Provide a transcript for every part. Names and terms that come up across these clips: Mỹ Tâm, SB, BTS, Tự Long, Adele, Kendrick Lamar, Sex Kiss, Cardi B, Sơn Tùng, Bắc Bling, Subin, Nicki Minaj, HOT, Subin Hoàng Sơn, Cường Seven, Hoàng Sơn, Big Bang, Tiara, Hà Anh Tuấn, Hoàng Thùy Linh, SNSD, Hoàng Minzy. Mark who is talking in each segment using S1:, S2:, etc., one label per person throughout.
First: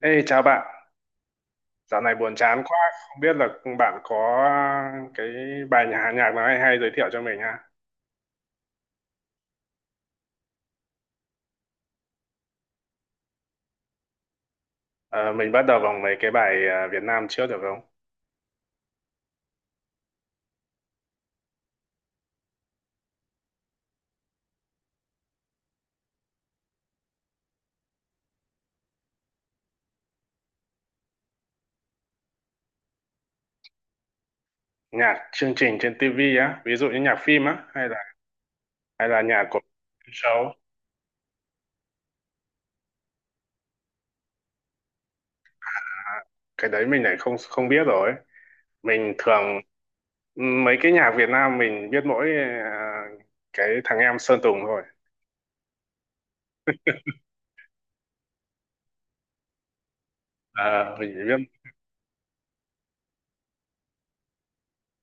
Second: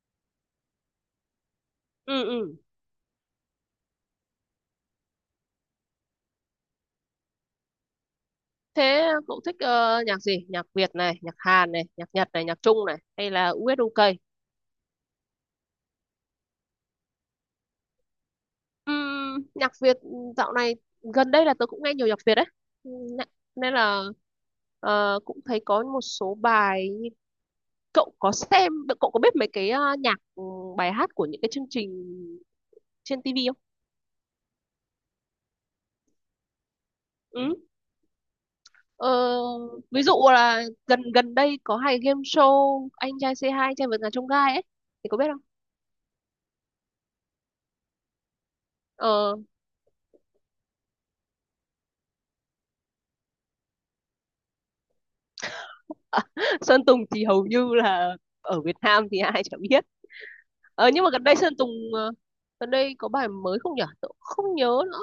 S1: Ê, chào bạn, dạo này
S2: ừ
S1: buồn
S2: ừ
S1: chán quá, không biết là bạn có cái bài nhà nhạc nào hay hay giới thiệu cho mình ha.
S2: Thế cậu thích nhạc gì? Nhạc Việt này, nhạc Hàn này, nhạc Nhật này, nhạc Trung này, hay là US UK?
S1: Ờ, mình bắt đầu bằng mấy cái bài Việt Nam trước được không?
S2: Nhạc Việt dạo này, gần đây là tớ cũng nghe nhiều nhạc Việt đấy. Ừm, nè- nên là cũng thấy có một số bài. Cậu có xem, cậu có biết mấy cái nhạc bài hát của những cái chương trình trên TV không?
S1: Nhạc chương trình trên TV á, ví dụ như nhạc phim
S2: Ừ.
S1: á, hay là hay
S2: Ờ,
S1: là nhạc của
S2: ví dụ
S1: show,
S2: là gần gần đây có hay game show anh trai C2, anh trai vượt ngàn chông gai ấy, thì có biết không?
S1: cái đấy mình lại không không biết rồi. Mình
S2: Ờ.
S1: thường mấy cái nhạc Việt Nam mình biết mỗi cái thằng em Sơn Tùng thôi.
S2: Sơn Tùng thì hầu như là ở Việt Nam thì ai chả biết. Ờ,
S1: Ờ,
S2: nhưng
S1: mình
S2: mà
S1: chỉ
S2: gần đây Sơn
S1: biết
S2: Tùng gần đây có bài mới không nhỉ? Tớ cũng không nhớ nữa.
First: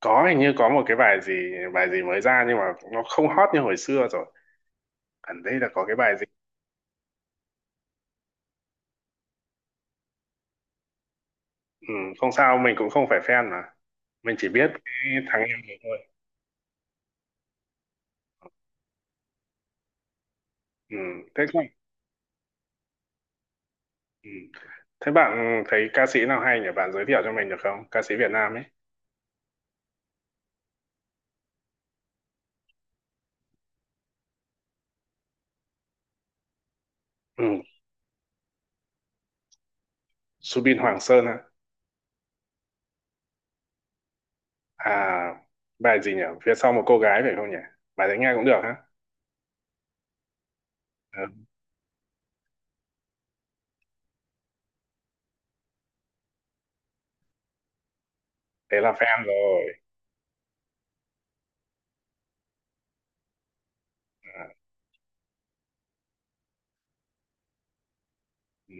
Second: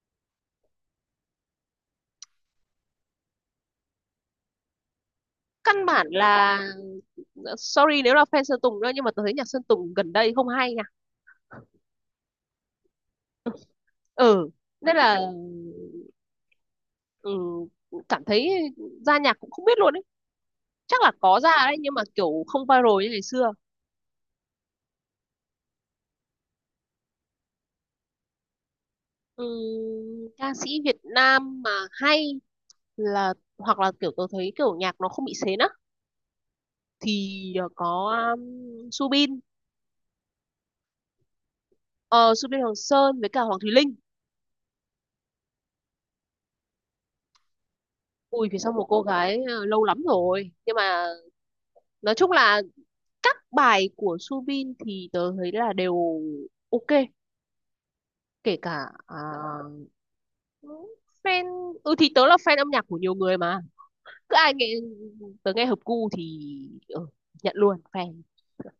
S1: có hình như có một cái bài gì mới ra nhưng mà nó không hot như hồi xưa rồi. Gần đây là có
S2: Căn
S1: cái
S2: bản
S1: bài
S2: là sorry nếu là fan Sơn Tùng nữa, nhưng mà tôi thấy nhạc Sơn Tùng gần đây không hay nha.
S1: ừ, không sao mình cũng không phải fan mà mình chỉ
S2: Ừ,
S1: biết cái
S2: nên là
S1: thằng em này thôi,
S2: ừ, cảm thấy ra nhạc cũng không biết luôn ấy.
S1: ừ,
S2: Chắc là có
S1: thế
S2: ra
S1: không,
S2: đấy nhưng mà kiểu không viral như ngày xưa.
S1: ừ. Thế bạn thấy ca sĩ nào hay nhỉ, bạn giới thiệu cho mình được không, ca sĩ Việt Nam ấy?
S2: Ừ, ca sĩ Việt Nam mà hay là, hoặc là kiểu tôi thấy kiểu nhạc nó không bị xến á,
S1: Ừ.
S2: thì có Subin.
S1: Subin Hoàng Sơn hả?
S2: Ờ, Subin Hoàng Sơn với cả Hoàng Thùy Linh.
S1: À, bài gì nhỉ, phía sau một cô gái phải không nhỉ, bài đấy nghe cũng
S2: Ui, phía
S1: được
S2: sau
S1: hả?
S2: một cô gái lâu lắm rồi nhưng mà
S1: Ừ.
S2: nói chung là các bài của Subin thì tớ thấy là đều ok, kể
S1: Thế là
S2: cả
S1: fan rồi.
S2: fan. Ừ thì tớ là fan âm nhạc của nhiều người mà, cứ
S1: À,
S2: ai nghe, tớ nghe hợp gu thì ừ, nhận luôn fan.
S1: ừ.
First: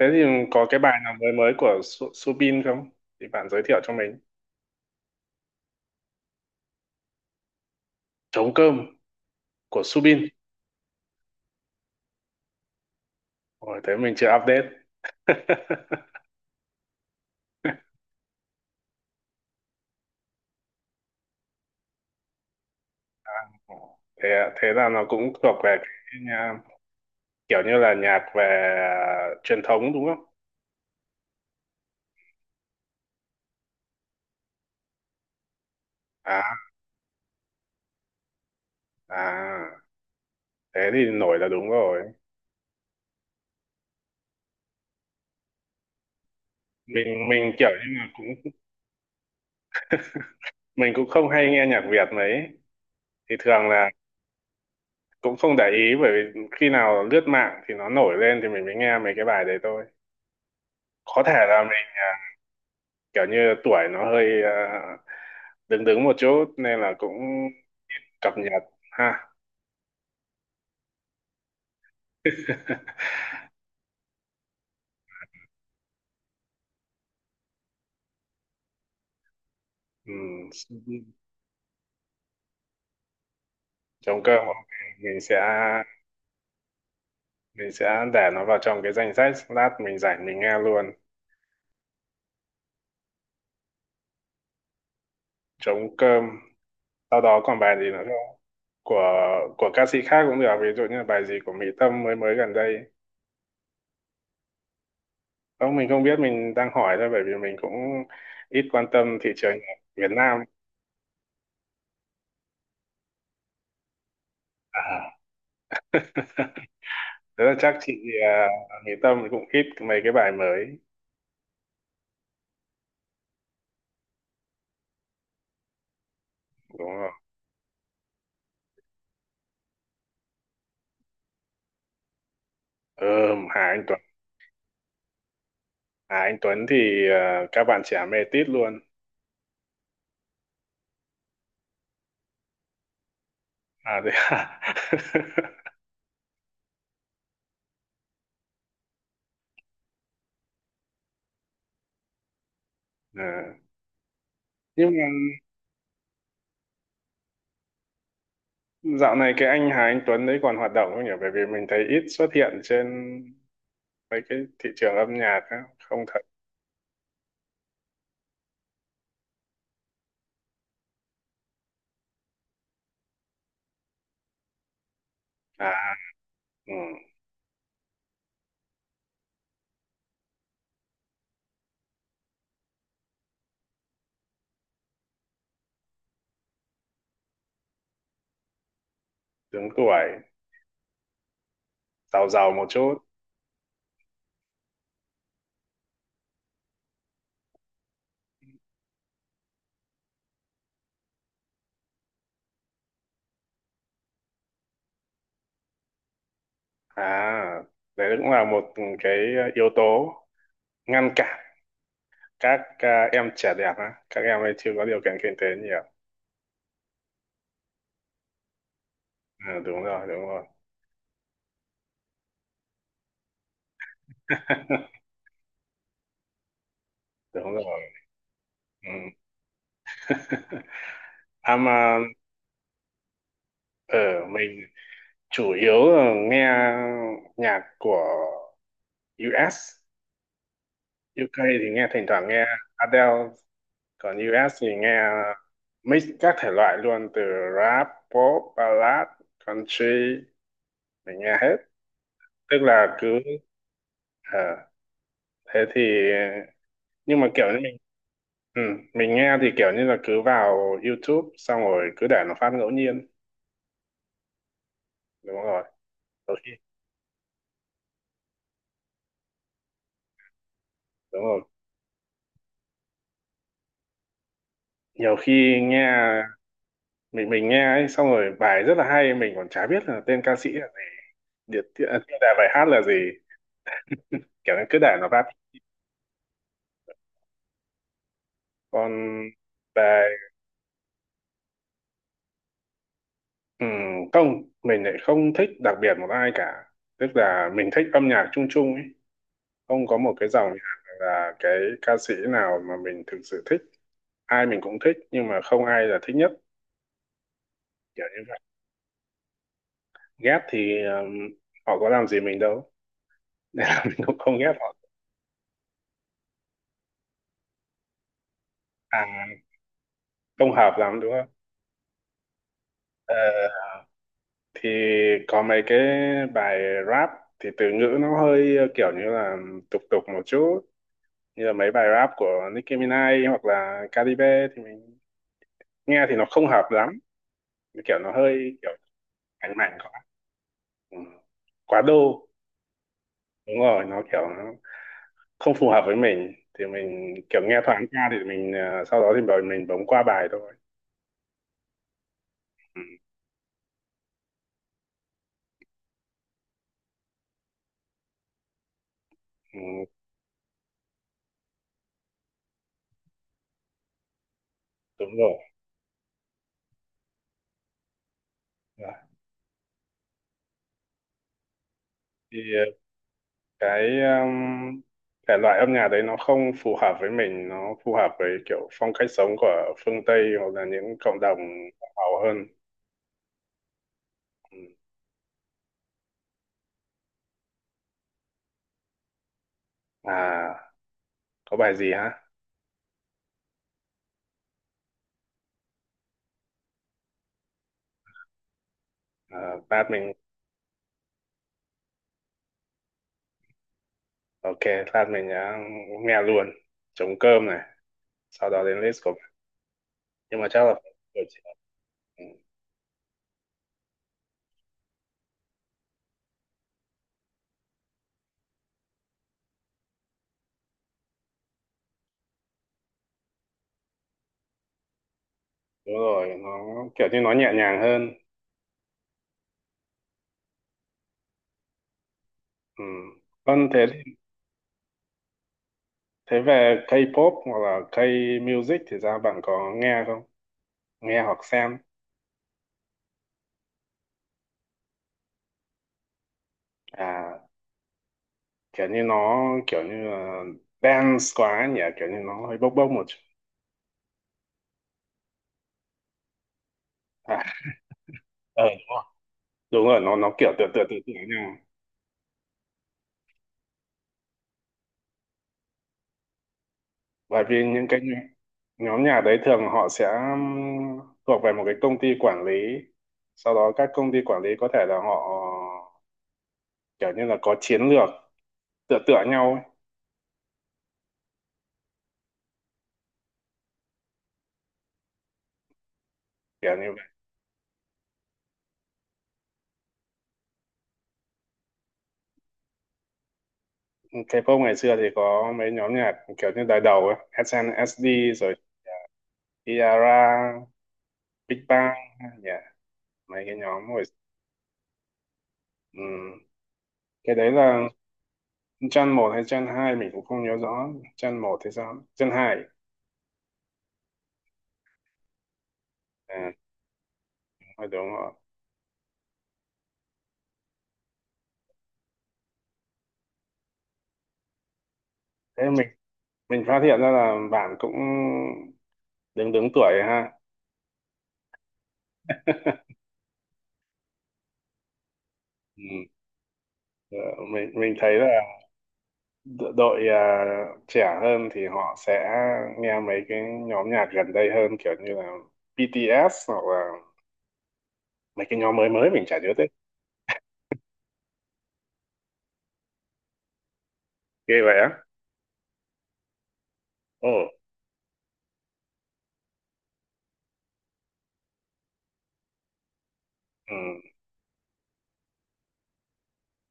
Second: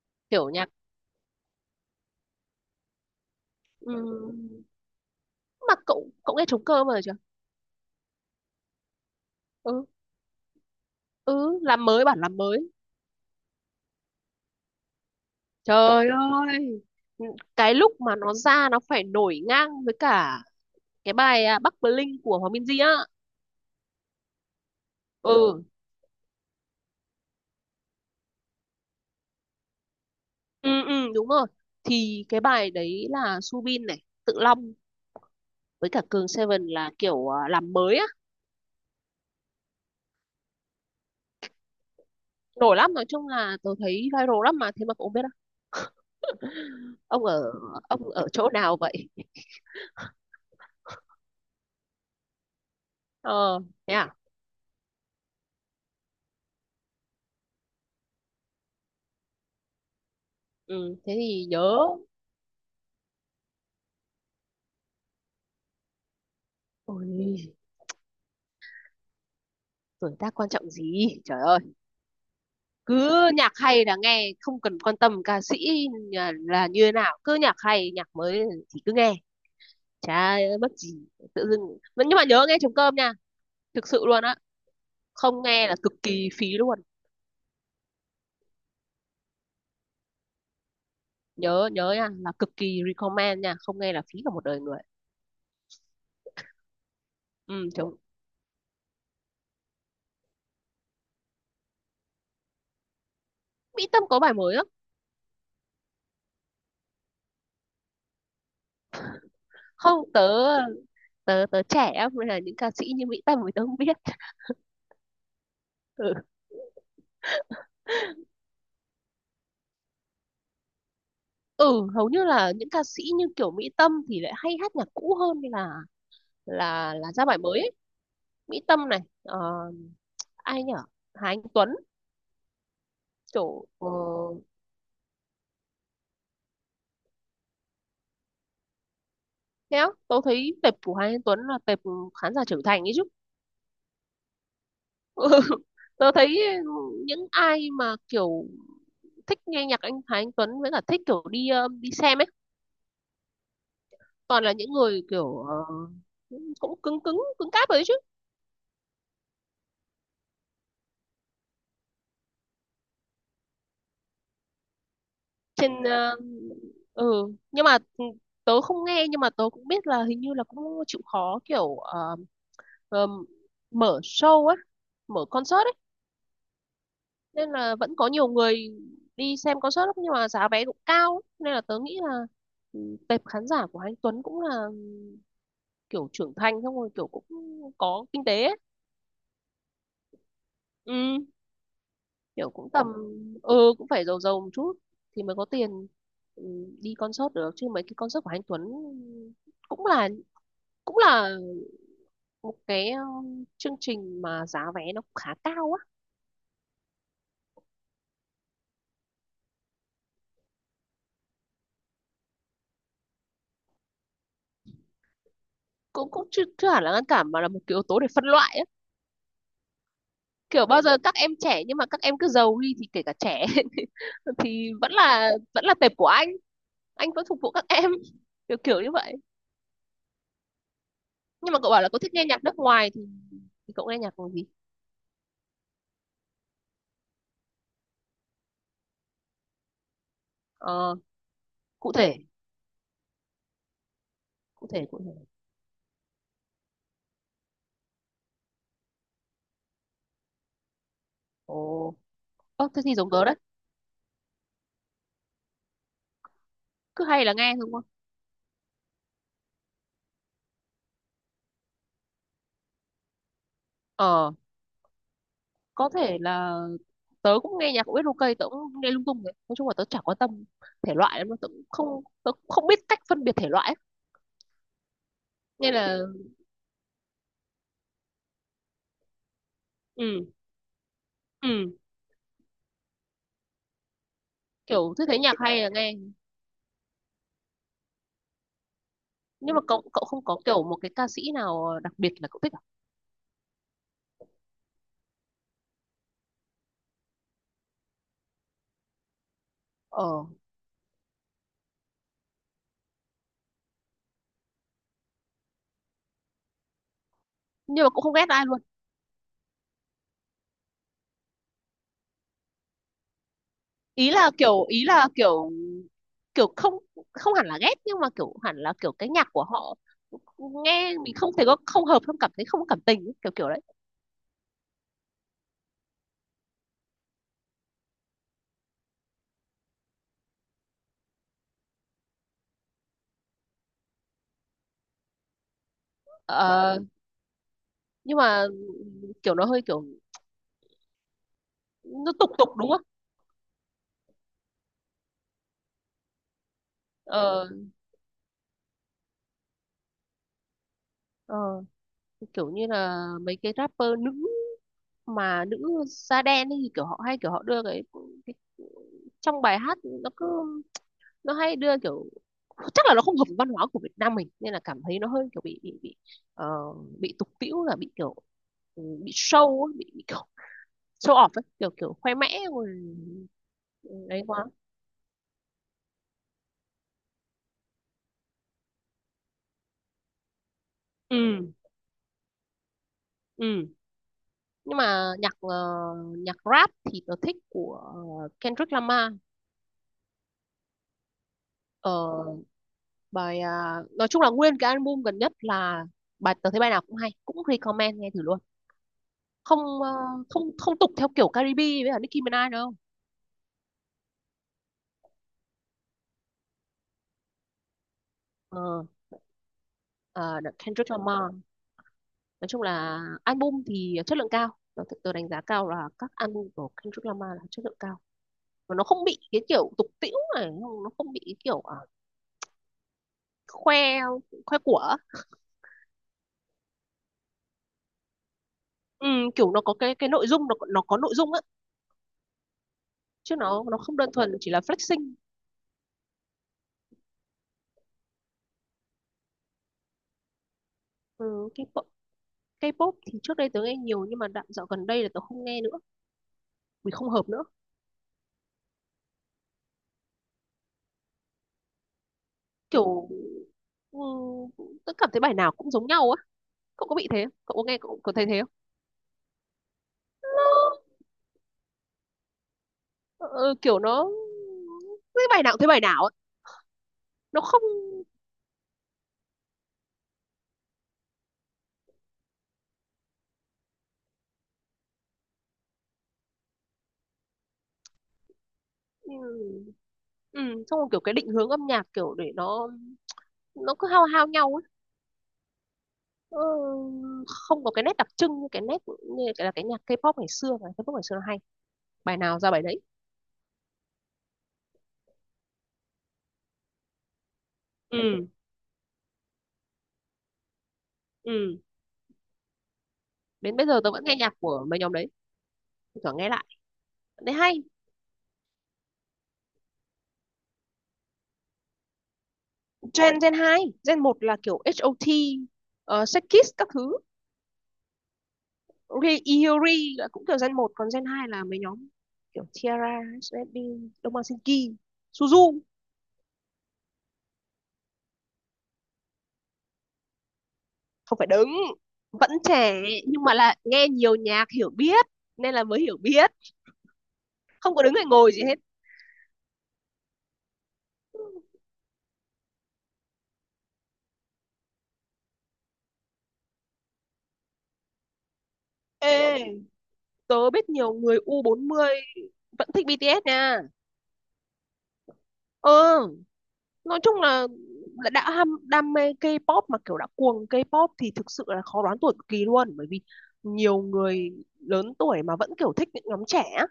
S1: Thế thì
S2: Kiểu
S1: có
S2: nhạc
S1: cái bài nào mới mới của Subin không thì bạn giới thiệu cho
S2: ừ.
S1: mình.
S2: Mà cậu cậu nghe trống cơm rồi chưa?
S1: Trống cơm của
S2: Ừ.
S1: Subin.
S2: Ừ, làm mới, bản làm mới.
S1: Ôi, thế mình chưa update.
S2: Trời ơi, cái lúc mà nó ra nó phải nổi ngang với cả cái bài Bắc Bling của Hoàng Minzy á.
S1: Thế thế là nó cũng thuộc
S2: Ừ,
S1: về cái nha, kiểu như là nhạc về truyền thống đúng không?
S2: ừ, ừ, đúng rồi. Thì cái bài đấy là Subin này, Tự Long với cả Cường
S1: À,
S2: Seven là kiểu làm mới á.
S1: à, thế thì nổi là đúng rồi.
S2: Nổi lắm, nói chung là tôi thấy viral lắm mà, thế mà cũng không biết á. Ông
S1: Mình
S2: ở
S1: kiểu như là
S2: ông ở chỗ
S1: cũng
S2: nào vậy?
S1: mình cũng không hay nghe nhạc Việt mấy thì
S2: Ờ,
S1: thường là
S2: thế à?
S1: cũng không để ý, bởi vì khi nào lướt mạng thì nó nổi lên thì mình mới nghe mấy cái bài đấy thôi.
S2: Ừ, thế
S1: Có thể
S2: thì
S1: là
S2: nhớ.
S1: mình kiểu như tuổi nó hơi đứng đứng một chút nên là cũng
S2: Ôi,
S1: cập nhật ha.
S2: tuổi tác quan trọng gì? Trời ơi. Cứ nhạc hay là nghe, không cần quan tâm ca sĩ là như thế nào, cứ nhạc hay nhạc mới thì cứ nghe,
S1: Ừ.
S2: chả mất gì tự dưng. Nhưng mà nhớ nghe trống cơm nha, thực sự
S1: Trống
S2: luôn á,
S1: cơm, ok. mình
S2: không
S1: sẽ
S2: nghe là cực kỳ phí luôn.
S1: mình sẽ để nó vào trong cái danh sách, lát mình rảnh mình nghe luôn.
S2: Nhớ nhớ nha, là cực kỳ recommend nha, không nghe là phí cả một đời người.
S1: Trống cơm sau đó còn
S2: Ừ,
S1: bài gì
S2: trống.
S1: nữa không, của của ca sĩ khác cũng được, ví dụ như là bài gì của Mỹ Tâm mới mới gần đây?
S2: Mỹ Tâm có bài mới á?
S1: Không mình không biết, mình đang hỏi thôi, bởi vì mình cũng ít quan tâm thị trường
S2: không
S1: Việt Nam.
S2: tớ tớ tớ trẻ á, nên là những ca sĩ như Mỹ Tâm thì tớ không biết.
S1: À.
S2: Ừ.
S1: Thế là chắc chị Mỹ Tâm cũng ít mấy cái bài mới
S2: Ừ, hầu như là những ca sĩ như kiểu Mỹ Tâm thì lại hay hát nhạc cũ hơn là
S1: đúng
S2: là
S1: không?
S2: ra bài mới ấy. Mỹ Tâm này ờ, ai nhở, Hà Anh Tuấn,
S1: Ừ, Hà
S2: kiểu
S1: Anh
S2: ờ,
S1: Tuấn. Hà Anh Tuấn thì các bạn trẻ mê tít luôn.
S2: thế á, tớ thấy tệp của Hà Anh Tuấn là tệp khán giả trưởng thành ấy chứ.
S1: À thế à?
S2: Tớ thấy những ai mà kiểu thích nghe nhạc anh Hà Anh Tuấn với cả thích kiểu đi đi xem ấy
S1: Ờ.
S2: toàn là những
S1: Nhưng
S2: người
S1: mà
S2: kiểu ờ, cũng cứng cứng cứng cáp rồi đấy chứ.
S1: dạo này cái anh Hà Anh Tuấn đấy còn hoạt động không nhỉ? Bởi vì mình thấy ít xuất hiện trên mấy cái thị trường âm nhạc á.
S2: Trên
S1: Không
S2: ờ,
S1: thật.
S2: ừ, nhưng mà tớ không nghe nhưng mà tớ cũng biết là hình như là cũng chịu khó kiểu ờ, mở show ấy, mở concert
S1: À,
S2: ấy,
S1: ừ,
S2: nên là vẫn có nhiều người đi xem concert lắm nhưng mà giá vé cũng cao lắm. Nên là tớ nghĩ là ừ, tệp khán giả của anh Tuấn cũng là ừ, kiểu trưởng thành xong rồi kiểu cũng có kinh tế ấy.
S1: đứng tuổi,
S2: Ừ,
S1: giàu
S2: kiểu
S1: giàu một
S2: cũng tầm
S1: chút.
S2: ừ, cũng phải giàu giàu một chút thì mới có tiền ừ, đi concert được chứ mấy cái concert của anh Tuấn cũng là cũng là một cái chương trình mà giá vé nó khá cao á.
S1: À, đấy cũng là một cái yếu tố ngăn cản các em trẻ đẹp á. Các em ấy chưa có điều kiện kinh tế nhiều.
S2: Cũng cũng chưa, chưa hẳn là ngăn cản mà là một cái yếu tố để phân loại á.
S1: Ừ, đúng rồi, đúng rồi.
S2: Kiểu bao giờ các em trẻ nhưng mà các em cứ giàu đi thì kể cả trẻ thì vẫn là vẫn là tệp của anh vẫn phục vụ
S1: Đúng
S2: các
S1: rồi.
S2: em, kiểu kiểu
S1: Ừ.
S2: như vậy. Nhưng
S1: À
S2: mà cậu bảo là
S1: mà
S2: cậu thích nghe nhạc nước ngoài thì cậu
S1: ở
S2: nghe nhạc bằng gì?
S1: mình chủ yếu là nghe nhạc của US
S2: Ờ,
S1: UK thì nghe,
S2: cụ
S1: thỉnh
S2: thể
S1: thoảng nghe Adele, còn US thì
S2: cụ thể
S1: nghe
S2: cụ thể.
S1: mix các thể loại luôn, từ rap, pop, ballad, country, mình nghe hết.
S2: Ồ,
S1: Tức
S2: ơ thế thì
S1: là cứ
S2: giống tớ đấy,
S1: ờ, thế thì
S2: cứ
S1: nhưng
S2: hay
S1: mà
S2: là
S1: kiểu
S2: nghe
S1: như
S2: thôi đúng
S1: mình
S2: không?
S1: ừ, mình nghe thì kiểu như là cứ vào YouTube xong rồi cứ để nó phát ngẫu nhiên.
S2: Ờ,
S1: Đúng rồi.
S2: có thể
S1: Đôi khi
S2: là tớ cũng nghe nhạc của biết ok, tớ cũng nghe lung tung đấy, nói chung là tớ chả quan tâm thể loại
S1: đúng
S2: lắm,
S1: rồi.
S2: tớ cũng không biết cách phân biệt thể loại ấy.
S1: Nhiều khi
S2: Nên là
S1: nghe mình nghe ấy xong rồi bài rất là hay mình còn chả biết là tên
S2: ừ
S1: ca sĩ là gì,
S2: ừ,
S1: tiêu đề bài hát là gì, kiểu như cứ
S2: kiểu
S1: để
S2: cứ
S1: nó
S2: thấy
S1: phát.
S2: nhạc hay là nghe.
S1: Còn
S2: Nhưng mà cậu
S1: về
S2: cậu không có kiểu một cái ca sĩ nào đặc biệt là cậu thích à?
S1: ừ, không mình lại không thích đặc biệt một ai cả, tức là mình thích âm nhạc chung chung ấy, không có
S2: Ờ,
S1: một cái dòng nhạc hay là cái ca sĩ nào mà mình thực sự thích, ai mình cũng thích nhưng mà không ai là thích nhất,
S2: nhưng mà cũng
S1: kiểu
S2: không
S1: như
S2: ghét
S1: vậy.
S2: ai luôn.
S1: Ghét thì ờ, họ có làm gì mình đâu nên là mình
S2: ý
S1: cũng
S2: là
S1: không ghét
S2: kiểu
S1: họ.
S2: ý là kiểu kiểu không, không hẳn là ghét nhưng mà kiểu hẳn là kiểu
S1: À,
S2: cái nhạc của họ
S1: không hợp
S2: nghe
S1: lắm đúng
S2: mình
S1: không?
S2: không thể có không hợp, không cảm thấy, không có cảm tình ấy,
S1: Ờ,
S2: kiểu kiểu đấy.
S1: thì có mấy cái bài rap thì từ ngữ nó hơi kiểu như là tục tục một chút, như là mấy bài rap của Nicki Minaj hoặc là Cardi B thì mình nghe thì nó không hợp
S2: Ờ,
S1: lắm, kiểu nó
S2: nhưng mà
S1: hơi kiểu
S2: kiểu nó
S1: cánh
S2: hơi
S1: mạnh
S2: kiểu,
S1: quá, ừ, quá
S2: nó
S1: đô.
S2: tục tục đúng không?
S1: Đúng rồi nó kiểu nó không phù hợp với mình, thì mình kiểu
S2: Ờ,
S1: nghe thoáng qua thì mình ờ, sau đó thì bảo mình bấm qua bài thôi.
S2: ờ, kiểu như
S1: Ừ.
S2: là mấy cái rapper nữ, mà nữ da đen ấy, thì kiểu họ hay kiểu họ đưa cái trong bài
S1: Ừ.
S2: hát nó cứ nó hay đưa kiểu, chắc là nó không hợp với văn hóa của Việt Nam mình nên là cảm thấy nó
S1: Đúng
S2: hơi
S1: rồi.
S2: kiểu bị ờ, bị tục tĩu là bị kiểu ừ,
S1: Rồi.
S2: bị show ấy, bị kiểu show off ấy, kiểu kiểu khoe
S1: Thì
S2: mẽ
S1: ờ,
S2: rồi
S1: cái
S2: ừ, đấy quá.
S1: thể loại âm nhạc đấy nó không phù hợp với mình, nó phù hợp với kiểu phong cách sống của phương Tây hoặc là những cộng đồng
S2: ừ
S1: giàu hơn.
S2: ừ
S1: Ừ.
S2: Nhưng mà nhạc ờ, nhạc rap thì tớ thích của Kendrick Lamar.
S1: À, có bài gì
S2: Ờ,
S1: hả?
S2: bài à, nói chung là nguyên cái album gần nhất là, bài tớ thấy bài nào cũng hay, cũng recommend nghe thử luôn.
S1: Ờ,
S2: Không
S1: lát
S2: ờ,
S1: mình
S2: không, không tục theo kiểu Caribe với cả Nicki Minaj đâu.
S1: ok, lát mình đã nghe luôn trống cơm này, sau đó đến
S2: Ờ,
S1: list của bạn, nhưng
S2: ờ,
S1: mà chắc là
S2: Kendrick
S1: buổi
S2: Lamar,
S1: chiều.
S2: nói chung là album thì chất lượng cao, tớ đánh giá cao là các album của Kendrick Lamar là chất lượng cao, và nó không bị cái kiểu tục tĩu này, nó không bị cái kiểu à, khoe khoe của.
S1: Đúng rồi, nó kiểu như nó nhẹ nhàng hơn.
S2: Ừ, kiểu nó có cái nội dung, nó có nội dung á,
S1: Ừ.
S2: chứ nó
S1: Vâng,
S2: nó
S1: thế
S2: không đơn thuần chỉ là flexing.
S1: thế về K-pop hoặc là K-music thì ra bạn có nghe không, nghe hoặc
S2: Ừ, cái
S1: xem?
S2: K-pop thì trước đây tớ nghe nhiều nhưng mà đoạn dạo gần đây là tớ không nghe nữa vì không hợp
S1: À,
S2: nữa.
S1: kiểu như nó kiểu như là dance quá nhỉ, kiểu như nó hơi bốc bốc một
S2: Kiểu
S1: chút.
S2: ừ, tớ cảm thấy bài nào cũng giống nhau á. Cậu có bị thế không?
S1: À,
S2: Cậu có nghe, cậu có thấy thế không?
S1: ờ đúng rồi, đúng rồi nó kiểu tựa tựa nhau.
S2: Ờ, ờ, kiểu nó cái bài nào cũng thấy bài nào á, nó
S1: Bởi vì
S2: không
S1: những cái nhóm nhóm nhà đấy thường họ sẽ thuộc về một cái công ty quản lý, sau đó các công ty quản lý có thể là họ kiểu như là có chiến lược tựa tựa nhau ấy.
S2: ừ, ừ, xong rồi kiểu cái định hướng âm nhạc kiểu để nó cứ hao hao nhau ấy. Ờ,
S1: Kiểu như vậy.
S2: không có cái nét đặc trưng như cái nét, như là cái nhạc K-pop ngày xưa, ngày K-pop ngày xưa nó hay, bài nào ra bài đấy.
S1: K-pop ngày xưa thì có mấy nhóm nhạc kiểu như đời đầu ấy,
S2: ừ
S1: SNSD rồi Tiara,
S2: ừ
S1: Big Bang, yeah. Mấy cái
S2: đến bây giờ
S1: nhóm
S2: tớ
S1: hồi
S2: vẫn nghe nhạc của mấy nhóm đấy, thỉnh thoảng nghe
S1: ừm,
S2: lại thấy
S1: cái đấy
S2: hay.
S1: là Gen một hay Gen 2 mình cũng không nhớ rõ, Gen một thì sao Gen hai?
S2: Gen Gen 2, Gen một là kiểu HOT, Sex Kiss
S1: À,
S2: các thứ.
S1: đúng rồi.
S2: Iori là cũng kiểu Gen một, còn Gen 2 là mấy nhóm kiểu Tiara, SB, Domasinki, Suzu.
S1: Thế mình phát hiện ra là bạn cũng đứng đứng tuổi ha.
S2: Không phải đứng, vẫn trẻ, nhưng mà là nghe nhiều nhạc hiểu biết nên là mới
S1: Ừ.
S2: hiểu biết,
S1: Ờ, mình
S2: không có
S1: mình
S2: đứng hay
S1: thấy là
S2: ngồi gì hết.
S1: đội trẻ hơn thì họ sẽ nghe mấy cái nhóm nhạc gần đây hơn, kiểu như là BTS hoặc là mấy cái nhóm mới mới mình chả
S2: Ê,
S1: nhớ tên.
S2: tớ biết nhiều người u 40 vẫn thích BTS nha.
S1: Ghê vậy á?
S2: Ừ, nói chung
S1: Ồ.
S2: là đã ham đam mê K-pop mà kiểu đã cuồng K-pop thì thực sự là khó đoán tuổi cực kỳ luôn, bởi vì
S1: Ừ.
S2: nhiều người lớn tuổi mà vẫn kiểu thích những nhóm trẻ á.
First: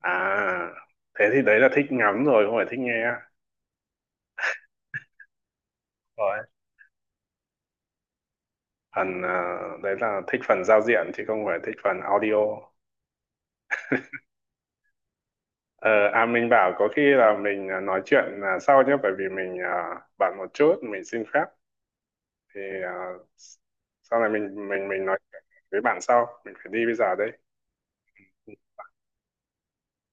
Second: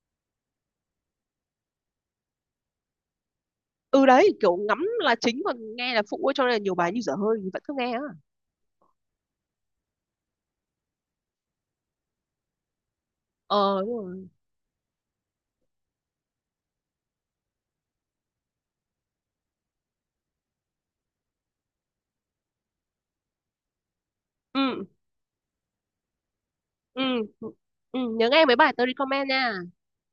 S1: À thế thì đấy là thích ngắm rồi không phải thích nghe
S2: Ừ đấy kiểu ngắm là chính còn nghe là phụ ấy, cho
S1: rồi.
S2: nên là nhiều bài như dở hơi thì vẫn cứ nghe á.
S1: Phần đấy là thích phần giao diện chứ không phải thích phần audio.
S2: Ờ đúng rồi.
S1: Ờ, à mình bảo có khi là mình nói chuyện sau nhé, bởi vì mình à, bận một chút, mình xin phép thì à, sau này mình
S2: ừ
S1: mình mình nói chuyện với bạn sau, mình phải đi bây
S2: ừ
S1: giờ đây.
S2: ừ nhớ nghe mấy bài tôi recommend nha.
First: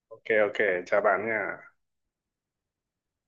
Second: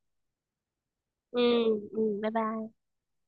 S1: Ok ok, chào bạn
S2: ừ
S1: nha.
S2: ừ bye bye.